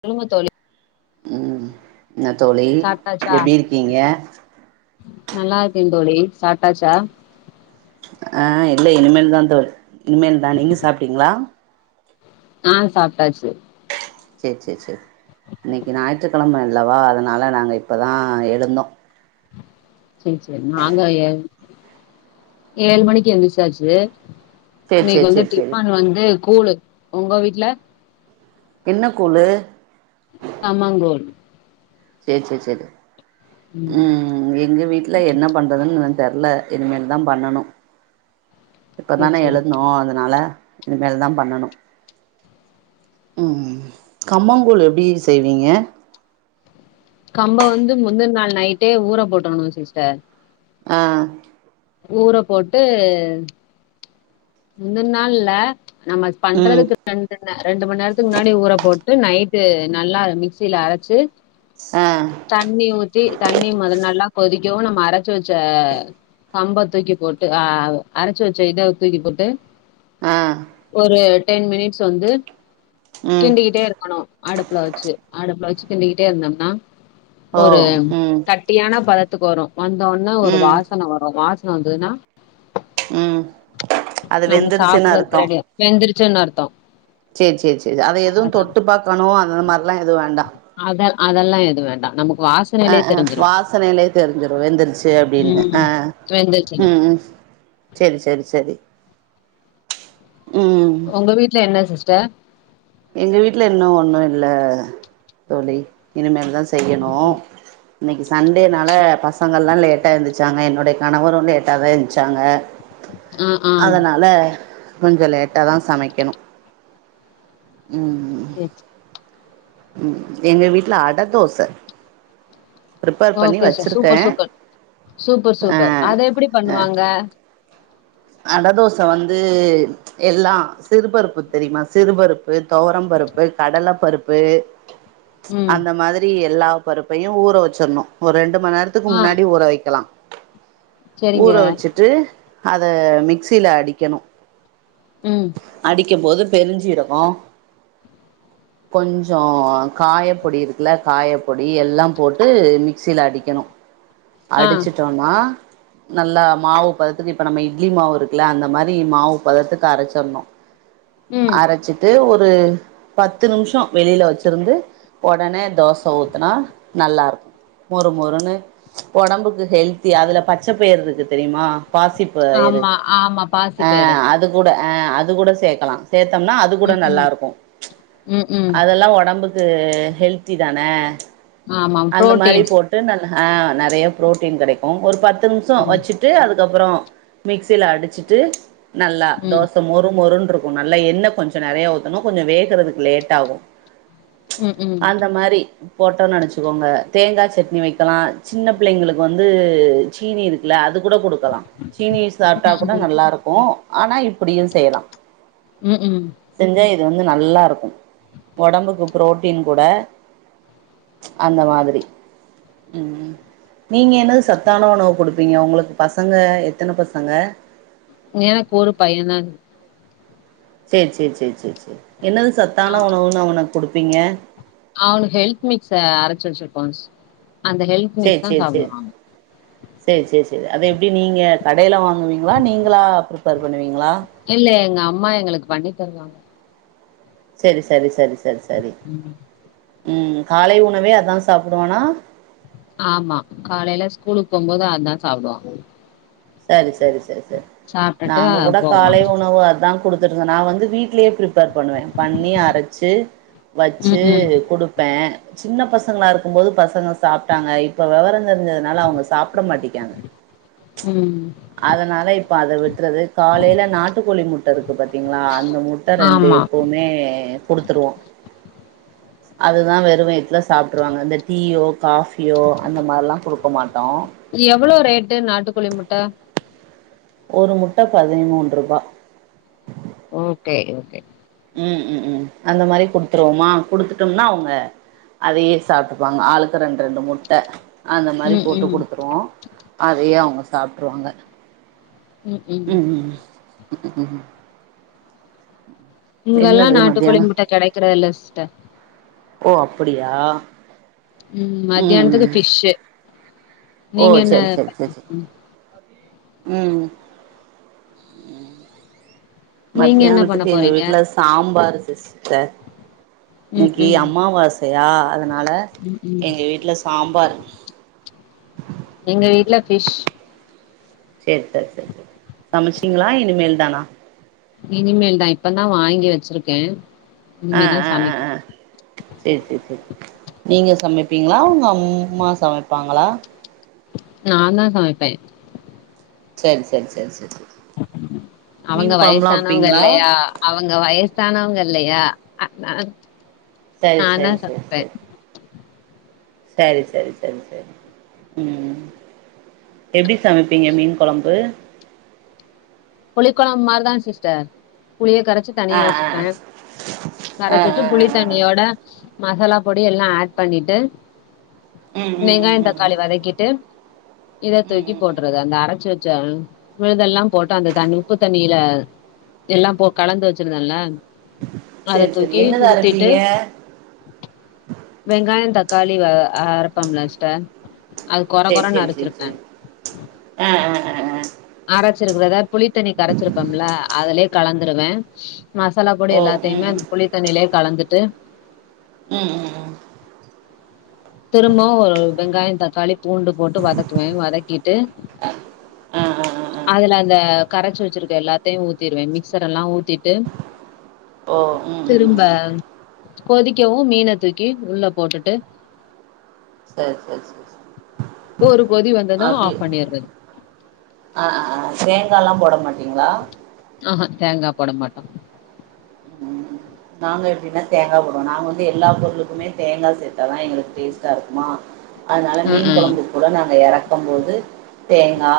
சொல்லுங்க தோழி ம் என்ன தோழி எப்டி இருக்கீங்க நல்லாருக்க தோழி சாப்ட்டாச்சா ஆ இல்ல இனிமேல் தா தோழி இனிமேல் தா நீங்க சாப்ட்டீங்களா ஆ சாப்ட்டாச்சு சேர் சேர் சேர் இன்னிக்கு ஞாயிற்றுக்கெழம இல்லவா அதனால நாங்க இப்பதா எழுந்தோ சேர் சேர் நாங்க ஏ ஏழ் மணிக்கு எந்துருச்சாச்சு சேர் இன்னிக்கு சேர் வந்து சேர் சேரி டிஃபன் வந்து கூழு உங்க வீட்ல என்ன கூழு கம்மங்கூழ் சேர் சேர் சேர் ம் எங்க வீட் ல என்ன பண்றதுன் இன்னு தெர்ல இனிமேல் தா பண்ணணு இப்ப சேரி தான சேரி எழுதுனோ அதனால இனிமேல்தா பண்ணணோ ம் கம்மங்கூழ் எப்டி செய்வீங்க கம்ப வந்து முந்துன் நாள் நைட்டே ஊற போட்டுன்னோ சிஸ்டர் ஆ ஊற போட்டு முந்துன் நாள் இல்ல நம்ம ம் பண்றதுக்கு [unintelligible] ரெண்டு மண் நேரத்துக்கு முன்னாடி ஊற போட்டு நைட்டு நல்லா மிக்சில அரச்சு அ தண்ணி ஊத்தி தண்ணி மொதல் நல்லா கொதிக்கவு நம்ம அரச்சு வச்ச கம்ப தூக்கி போட்டு ஆ அரச்சு வெச்ச இத தூக்கி போட்டு அ ஒரு டென் மினிட்ஸ் வந்து ம் கிண்டிகிட்டே இருக்கணு அடுப்புல வெச்சு அடுப்புல வச்சு கிண்டிக்கிட்டே இருந்தம்னா ஓ ஒரு ம் கட்டியான பதத்துக்கு வரு வந்தோன்னே ஒரு ம் வாசன வரு அந்த வாசன வந்துதுனா ம் அது நம்ம வெந்துருச்சுன்னு சாப்பர்றக்கு ரெடி வெந்துருச்சுன் அர்த்தோ சேர் சேர் சேர் அத எதுவு அதா தொட்டு பாக்கணு அந்த மார்லா எது வேண்டா அத அதெல்லா எதுவ் வேண்டா நமக்கு வா அ அ வாசனையிலே தெரிஞ்சிரு வெந்திருச்சி அப்டினு அ வெந்துர்ச்சினு ம் சேரி சேரி சேரி ம் உங்க வீட்ல என்ன சிஸ்டர் எங்க வீட்ல இன்னு ஒன்னு இல்ல தோழி இனிமேல்தா செய்யணு இன்னிக்கி சண்டேனால பசங் கலா லேட்டா எந்திர்ச்சாங்க என்னுடைய கணவரு லேட்டாதா எஞ்சாங்க ஆ ஆ அதனால கொஞ்சோ லேட்டாதா சமைக்கணு ம் சேர் சே ம் எங்க வீட்ல அட தோச ப்ரிப்பேர் பண்ணி ஓகே சிஸ்டர் வச்சிருக்கே சூப்பர் சூப்பர் சூப்பர் அ சூப்பர் அத எப்டி பண்ணுவாங்க அட தோச வந்து எல்லா சிறு பருப்பு தெரியுமா சிறு பருப்பு தொவரம் பருப்பு கடல பருப்பு ம். அந்த மாதிரி எல்லா பருப்பையு ஊற வச்சிறணு ஒரு ரெண்டு மண் நேர த்துக்கு ஆ முன்னாடி ஊற வைக்கலா சரிங்க. ஊற வெச்சுட்டு அத மிக்சியில அடிக்கணு ம் அடிக்கம்போது பெருஞ்ஜீரகோ கொஞ்சோ காயப்பொடி இருக்குல்ல காயப்பொடி எல்லாம் போட்டு மிக்சியில அடிக்கணு ஆ. அடிச்சிட்டோனா நல்லா மாவு பதத்துக்கு இப்ப நம்ம இட்லி மாவு இருக்குல அந்த மாரி மாவு பதத்துக்கு அரச்சர்ணு ம். அரச்சி ட்டு ஒரு பத்து நிமிஷோ வெளில வெச்சிருந்து ஒடனே தோச ஊத்துனா நல்லா இருக்கு மொறு மொறுன்னு ஒடம்புக்கு ஹெல்தியா அதுல பச்சைப்பயிரு இருக்கு தெரிமா பாசி பயிறு ஆமா, ஆமா. அ பாசிப்பயிறு. அது கூட அ அது கூட சேக்கலா சேத்தம்னா அ து கூட ம், நல்லா ம். இருக்கு ம், ம். அதெல்லா ஒடம்புக்கு ஹெல்த்தி தான ஆமா. அந்த மாரி புரோட்டீன்ஸ். போட் டு நல்லா ஆ நெறையா புரோட்டீன் கெடைக்கு ஒரு பத்து நிமிஷோ ம். வெச்சுட்டு அதுக்கப்றோ மிக்சியில அடிச்சிட்டு நல்லா ம். தோச மொறு மொறுன்ருக் கு நல்லா எண்ண கொஞ்சோ நெறைய ஊத்தனு கொஞ்ச வேகறதுக்கு லேட்டாகு ம், ம். அந்த மாரி போட்டோ நெனச்சிக்கோங்க தேங்கா சட்னி வைக்கலா சின்ன பிள்ளைங்களுக்கு வந்து சீனி இருக்குல அது கூட குடுக்கலா சீனி சாப்டா ம், கூட ம். நல்லா இருக்கோ ஆனா இப்புடியு செய்யலா உம் க்கு செஞ்சா இது வந்து நல்லா இருக்கோ ஒடம்புக்கு புரோட்டீன் கூட அந்த மாதிரி நீங்க என்னது சத்தான உணவு குடுப்பீங்க உங்குளுக்கு பசங்க எத்தன பசங்க எனக்கு ஒரு பைய தா இருக் சேர் சேர் சேர் சேர் சேர் என்னது அ சத்தான உணவுன்னு அவனுக்கு குடுப்பீங்க அவனுக்கு ஹெல்த் மிக்ஸ அரைச்சு வெச்சிருப்போ அந்த ஹெல்த் மிக்ஸ் சேர் தான் சேர் சேர் சாப்பிடுவான். சேர் சேர் சேர் அத எப்டி நீங்க கடையில வாங்குவீங்களா நீங்களா பிரிப்பேர் பண்ணுவீங்களா இல்ல எங்க அம்மா எங்குளுக்கு பண்ணி தருவாங்க செரி செரி செரி செரி செரி ம். ம் காலை உணவே அதா சாப்புடுவானா ஆமா காலையில ஸ்கூலுக்கு போம்போது அதா சாப்புடுவா சரி சரி சரி சரி சாப்பிட்டுட்டு நாங்க கூட போவான். காலை உணவு அதா குடுத்துட்றுந்தோ நா வந்து வீட்லயே பிரப் பேர் பண்ணுவே பண்ணி அரச்சி வெச்சி ம்ஹ்ம். குடுப்பே சின்ன பசங்களா இருக்கும்போது பசங்க சாப்டாங்க இப்ப வெவரம் தெரிஞ்சதுனால அவங்க சாப்ட மாட்டேங்கிறாங்க உம் அதனால இப்ப அத விட்டுறது காலையில நாட்டுக்கோழி முட்ட இருக்கு பாத்தீங்களா அந்த மு ட்ட ரெண்டு ஆமா. எப்பவுமே குடுத்துருவோ அதுதா வெறும் வயித்துல சாப்டுவாங்க இந்த டீயோ காஃபியோ அந்த மாறிலா குடுக்க மாட்டோ எவ்ளோ ரேட்டு நாட்டுக்கோழி முட்ட ஒரு முட்ட பதின்மூன்ருபா ஓகே ஓகே உம் உம் அந்த மாறி குடுத்துருவோமா குடுத்துட்டோம்னா அவுங்க அதயே சாப்டுப்பாங்க ஆளுக்கு ரெண்டு ரெண்டு முட்ட அந்த மாறி ம், போட்டு ம். குடுத்துருவோ அதயே அவுங்க சாப்ட்ருவாங்க ம் ம் ம் ம் க்கு உ இங்கலா என்னது நாட்டு கோழி மத்தியானோ முட்ட கெடைக்குறதுல்ல சிஸ்டர் ஓ அப்புடியா ம் மத்தியானத்துக்கு ஃப்ஷு ஓ நீங்க என்ன சரி சரி சரி ம் நீங்க என்ன பண்ண மத்தியானத்துக்கு எங்க போறீங்க? வீட்ல சாம்பாரு சிஸ்டர் ம், இன்னிக்கி ம். அம்மாவாசையா அதுனால ம், ம். எங்க வீட்ல சாம்பார் எங்க வீட்ல ஃபிஷ் செர் செர் செர் செர் சமைச்சிட்டீங்ளா இனிமேல் தானா இனிமேல் தா இப்ப தா வாங்கி வெச்சுருக்கே இனிமே தா சமைக்கனோ செர் செர் செர் நீங்க சமைப்பீங்களா உங்க அம்மா சமைப்பாங்களா நா தா சமைப்பே செர் செர் செர் செர் அவங்க வயசானவங்கல்லயா அவங்க வயசானவங்கல்லயா ஆ நா சேரி நானா சேரி சமைப்பே சரி சரி சரி சரி ம் எப்டி சமைப்பீங்க மீன் கொழம்பு புளி கொழம்பு மாரி தா சிஸ்டர் புளிய கரைச்சு ஆ தனியா ஆ வச்சுப்ப ஆ கரைச்சு வச்சு ஆ புளி ஆ தன் ஆ ணியோட மசால பொடி எல்லா ஆட் பண்ணிட்டு ம் ம் ம் வெங்காய தக் ம் தக்காளி வதக்கிட்டு இத ம் ம் தூக்கி ம் ம் போட்றது அந்த அரச்சு வச்ச விழுதெல்லா போட் டு அந்த தண்ணி உப்பு தண்ணில எல்லா போ கலந்து வச்சுருந்தல அத சேரி சேரி தூக்கி என்னது ஊத்திட்டு அரப்பீங்க வெங்காய தக்காளி வ அரப்போம்ல சிஸ்டர் அது கொர கொரனு அரச்சிருப்ப அ அ அ அ அரைச்சுருக்கிறத புளித்தண்ணி கரச்சுருகம்ல அதுலயே கலந்துருவ மசாலா பொடி ஓ ம் எல்லாத்தையுமே ம் அந்த புளித்தண்ணிலயே கலந்துட்டு ம் ம் ம் திரும்பவு ஒரு வெங்காய தக்காளி பூண்டு போட்டு வதக்குவ வதக்கிட்டு ஆ ஆ ஆ ஆ அதுல அந்த கரைச்சு வச்சுருக்க எல்லாத்தையு ஊத்திருவ மிக்ஸர் எல்லா ஊத்தி ட்டு ஓ ம் ம் திரும்ப ம் ம் கொதிக்கவு மீன தூக்கி உள்ள போட்டுட்டு சர் சர் சர் ஒரு கொதி வந்தது ஆஃப் பண்ணிறது ஆ ஆ தேங்கா லா போட மாட்டீங்ளா ஆஹா தேங்கா போட மாட்டோ ம் நாங்க எப்டினா தேங்கா போடுவோ நாங்க வந்து எல்லா பொருளுக்குமே தேங்கா சேத்தா தா எங்களுக்கு டேஸ்டா இருக்குமா அதுனால ம் மீன் ம் கொழம்பு கூட நாங்க எறக்கும் போது தேங்கா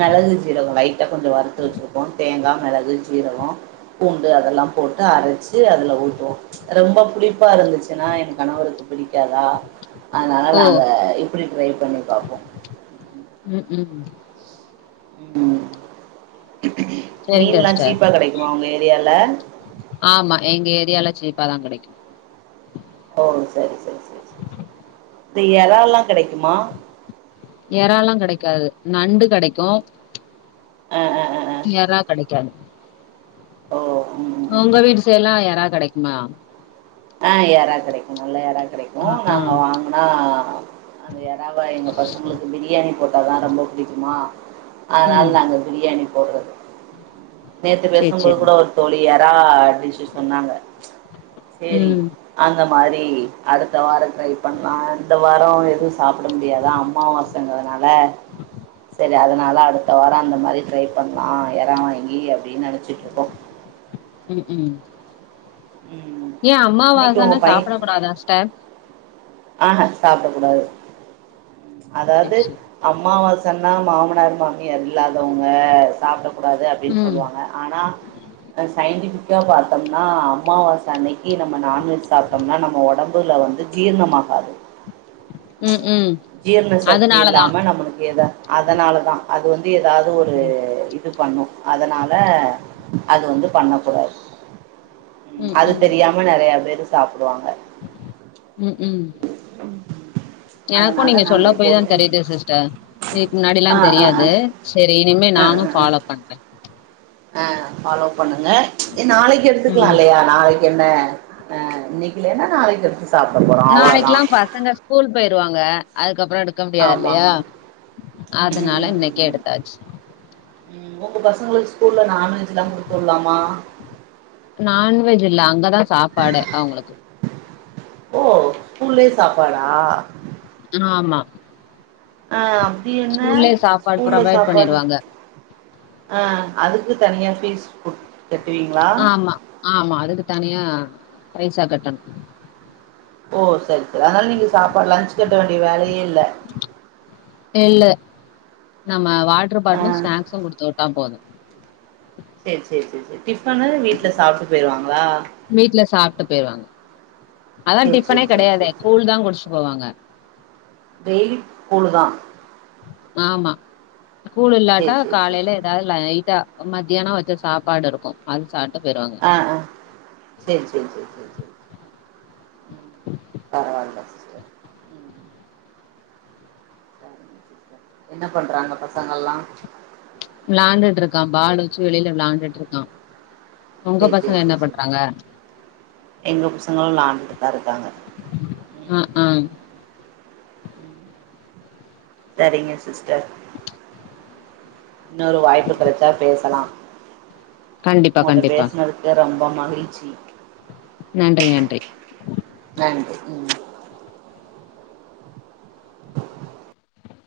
மெளகு சீரகோ லைட்டா கொஞ்ச வறுத்து வச்சுருப்போ தேங்கா மெளகு சீரகோ பூண்டு அதெல்லாம் போட்டு அரைச்சு அதுல ஊத்துவோ ரொம்ப புளிப்பா இருந்துச்சுனா என் கணவருக்கு புடிக் காதா அதுனால ஓ நாங்க இப்டி ட்ரை பண்ணி பாப்போ ம் ம் ம் சரிங்க மீன் லா சிஸ்டர் சீப்பா கெடைக்குமா உங்க ஏரியால ஆமா எங்க ஏரியால சீப்பாதா கெடைக்கு ஓ சரி சரி ச இந்த எறால்லா கெடைக்குமா எறாலா கெடைக்காது நண்டு கெடைக்கு அ அ அ எறா கெடைக்காது ஓ ம் ம் ம் உங்க ம் வீட்டு சைட்ல்லா எறா கெடைக்குமா ஆ எறா கெடைக்கு நல்ல ஏறா கெடைக்கு ஆ ஆ நாங்க வாங் ஆ அது எறாவ எங்க பசங்களுக்கு பிரியாணி போட்டாதா ரொம்ப பிடிக்குமா அதனால ம் நாங்க பிரியாணி போடுறது நேத்து சேரி பேசும்போது சேரி கூட ஒரு தோழி எறா டிஷ்ஷு சொன்னாங்க செரி ம் அந்த மாரி அடுத்த வாரோ ட்ரை பண்லா இந்த வாரோ எது சாப்பிட முடியாது அம்மாவாச ன்றதுனால செரி அதனால் அடுத்த வாரோ அந்த மாதிரி ட்ரை பண்லா எறா வாங்கி அப்டின் நெனச்சிட்ருக்கோ ம் ம் ம் ஏ இன்னைக்கு உங்க அம்மாவாசனா சாப்புட கூடாதா ஸ்டர் ஆஹா சாப்டக் கூடாது சேர் அதாவ்து சேர் அமாவாசன்னா மாமனார் மாமியார் இல்லாதவங்க சாப்ட கூடாது அப்டின்னு ம் சொல்லுவாங்க ஆனா அ சயின்டிஃபிக்கா பாத்தோம்னா அம்மாவாச அன்னைக்கு நம்ம நான்வெஜ் சாப் டம்னா நம்ம ஒடம்புல வந்து ஜீர்ணமாகாது ம் ம் ஜீரண சக்தி அதனாலதா இல்லாம நம்மளுக்கு எத அதனாலதா அது வந்து எதாவ்து ஒரு ம் த்து பண்ணு அதனால அது வந்து பண்ணக்கூடாது ம் அது ம் தெரியாம நறைய பேரு சாப்டுவாங்க ம் ம் எனக்கு அதனால நீங்க நாங்க சொல்ல போய்தா எப்பவுமே தெரியுது சிஸ்டர் இதுக்கு முன்னாடி எல்லா ஆ ஆ ஆ தெரியாது செரி இனிமே ஆ நானு ஆ ஃபாலோ பண்றே ஆ பாலோ பண்ணுங்க நாளைக் எடுத்துக்லா ம் இல்லையா நாளைக் என்ன அ இன்னைக்கில்லேனா நாளைக் எடுத்து சாப்ட போறோ அவ்வளோதா நாளைக்குலா பசங்க ஸ்கூல் போயிருவாங்க அதுக்கப்புறோ எடுக்க முடியா ஆமா இல்லையா ஆமா ம் ம் அதனால ம் இன்னைக்கே ம் எடுத் தாச்சு ம் உங்க பசங்களுக் ஸ்கூல்ல நான்வெஜ்லா குடுத்து உட்லாமா நான்வெஜ் இல்ல அங்கதா சாப்பாடே அவங்களுக்கு ஓ ஸ்கூல்லே சாப்பாடா ஆமா அ அப்டி என்ன ஸ்கூல்லயே சாப்பாடு ஸ்கூல்ல ப்ரொவைட் சாப்பாடு பண்ணிருவாங்க ஆ அதுக்கு தனியா ஃபீஸ் குடு ஆமா ஆமா அதுக்கு தனியா பைசா கட்டணு ஓ சரி சரி அதனால நீங்க சாப்பாடு லன்ச் கட்ட வேண்டிய வேலையே இல்ல இல்லு நம்ம வாட்டர் ஆ பாட்லு ஸ்நாக்ஸு குடுத்து வுட்டா போது சேரி சேரி செரி செரி டிஃபனு வீட்ல சாப்டு போயிருவாங்களா வீட்ல சாப்ட்டு போயிருவாங்க அதா சரி டிஃபனே சரி சரி கெடையாதே சரி சரி கூழ் தா குடிச்சு போவாங்க டெய்லி கூழுதா ஆமா கூழ் சரி இல்லாட்டா சரி சரி காலையில சரி ஏதா ல லைட்டா மத்தியானொ வொச்ச சாப்பாடு இருக்கு அது சாப்டு போய்டுவாங்க ஆ ஆ சேரி சேரி செரி செரி செரி அ [unintelligible] சரிங்க சிஸ்டர் என்ன பண்றாங்க பசங்கல்லா விளாண்டுட்டு இருக்கா பால் வச்சு வெளில விளாண்டுட்ருக்கா சரி சரி சரி சரி எங்க பசங்களு விளாண்டுட்டு தா இருக்காங்க அ ம் ஆ சரிங்க சிஸ்டர் இன்னொரு வாய்ப்பு கெடச்சா பேசலா கண்டிப்பா உங்கட்ட கண்டிப்பா பேசுனதுக்கு ரொம்ப மகிழ்ச்சி நன்றி நன்றி நன்றி ம்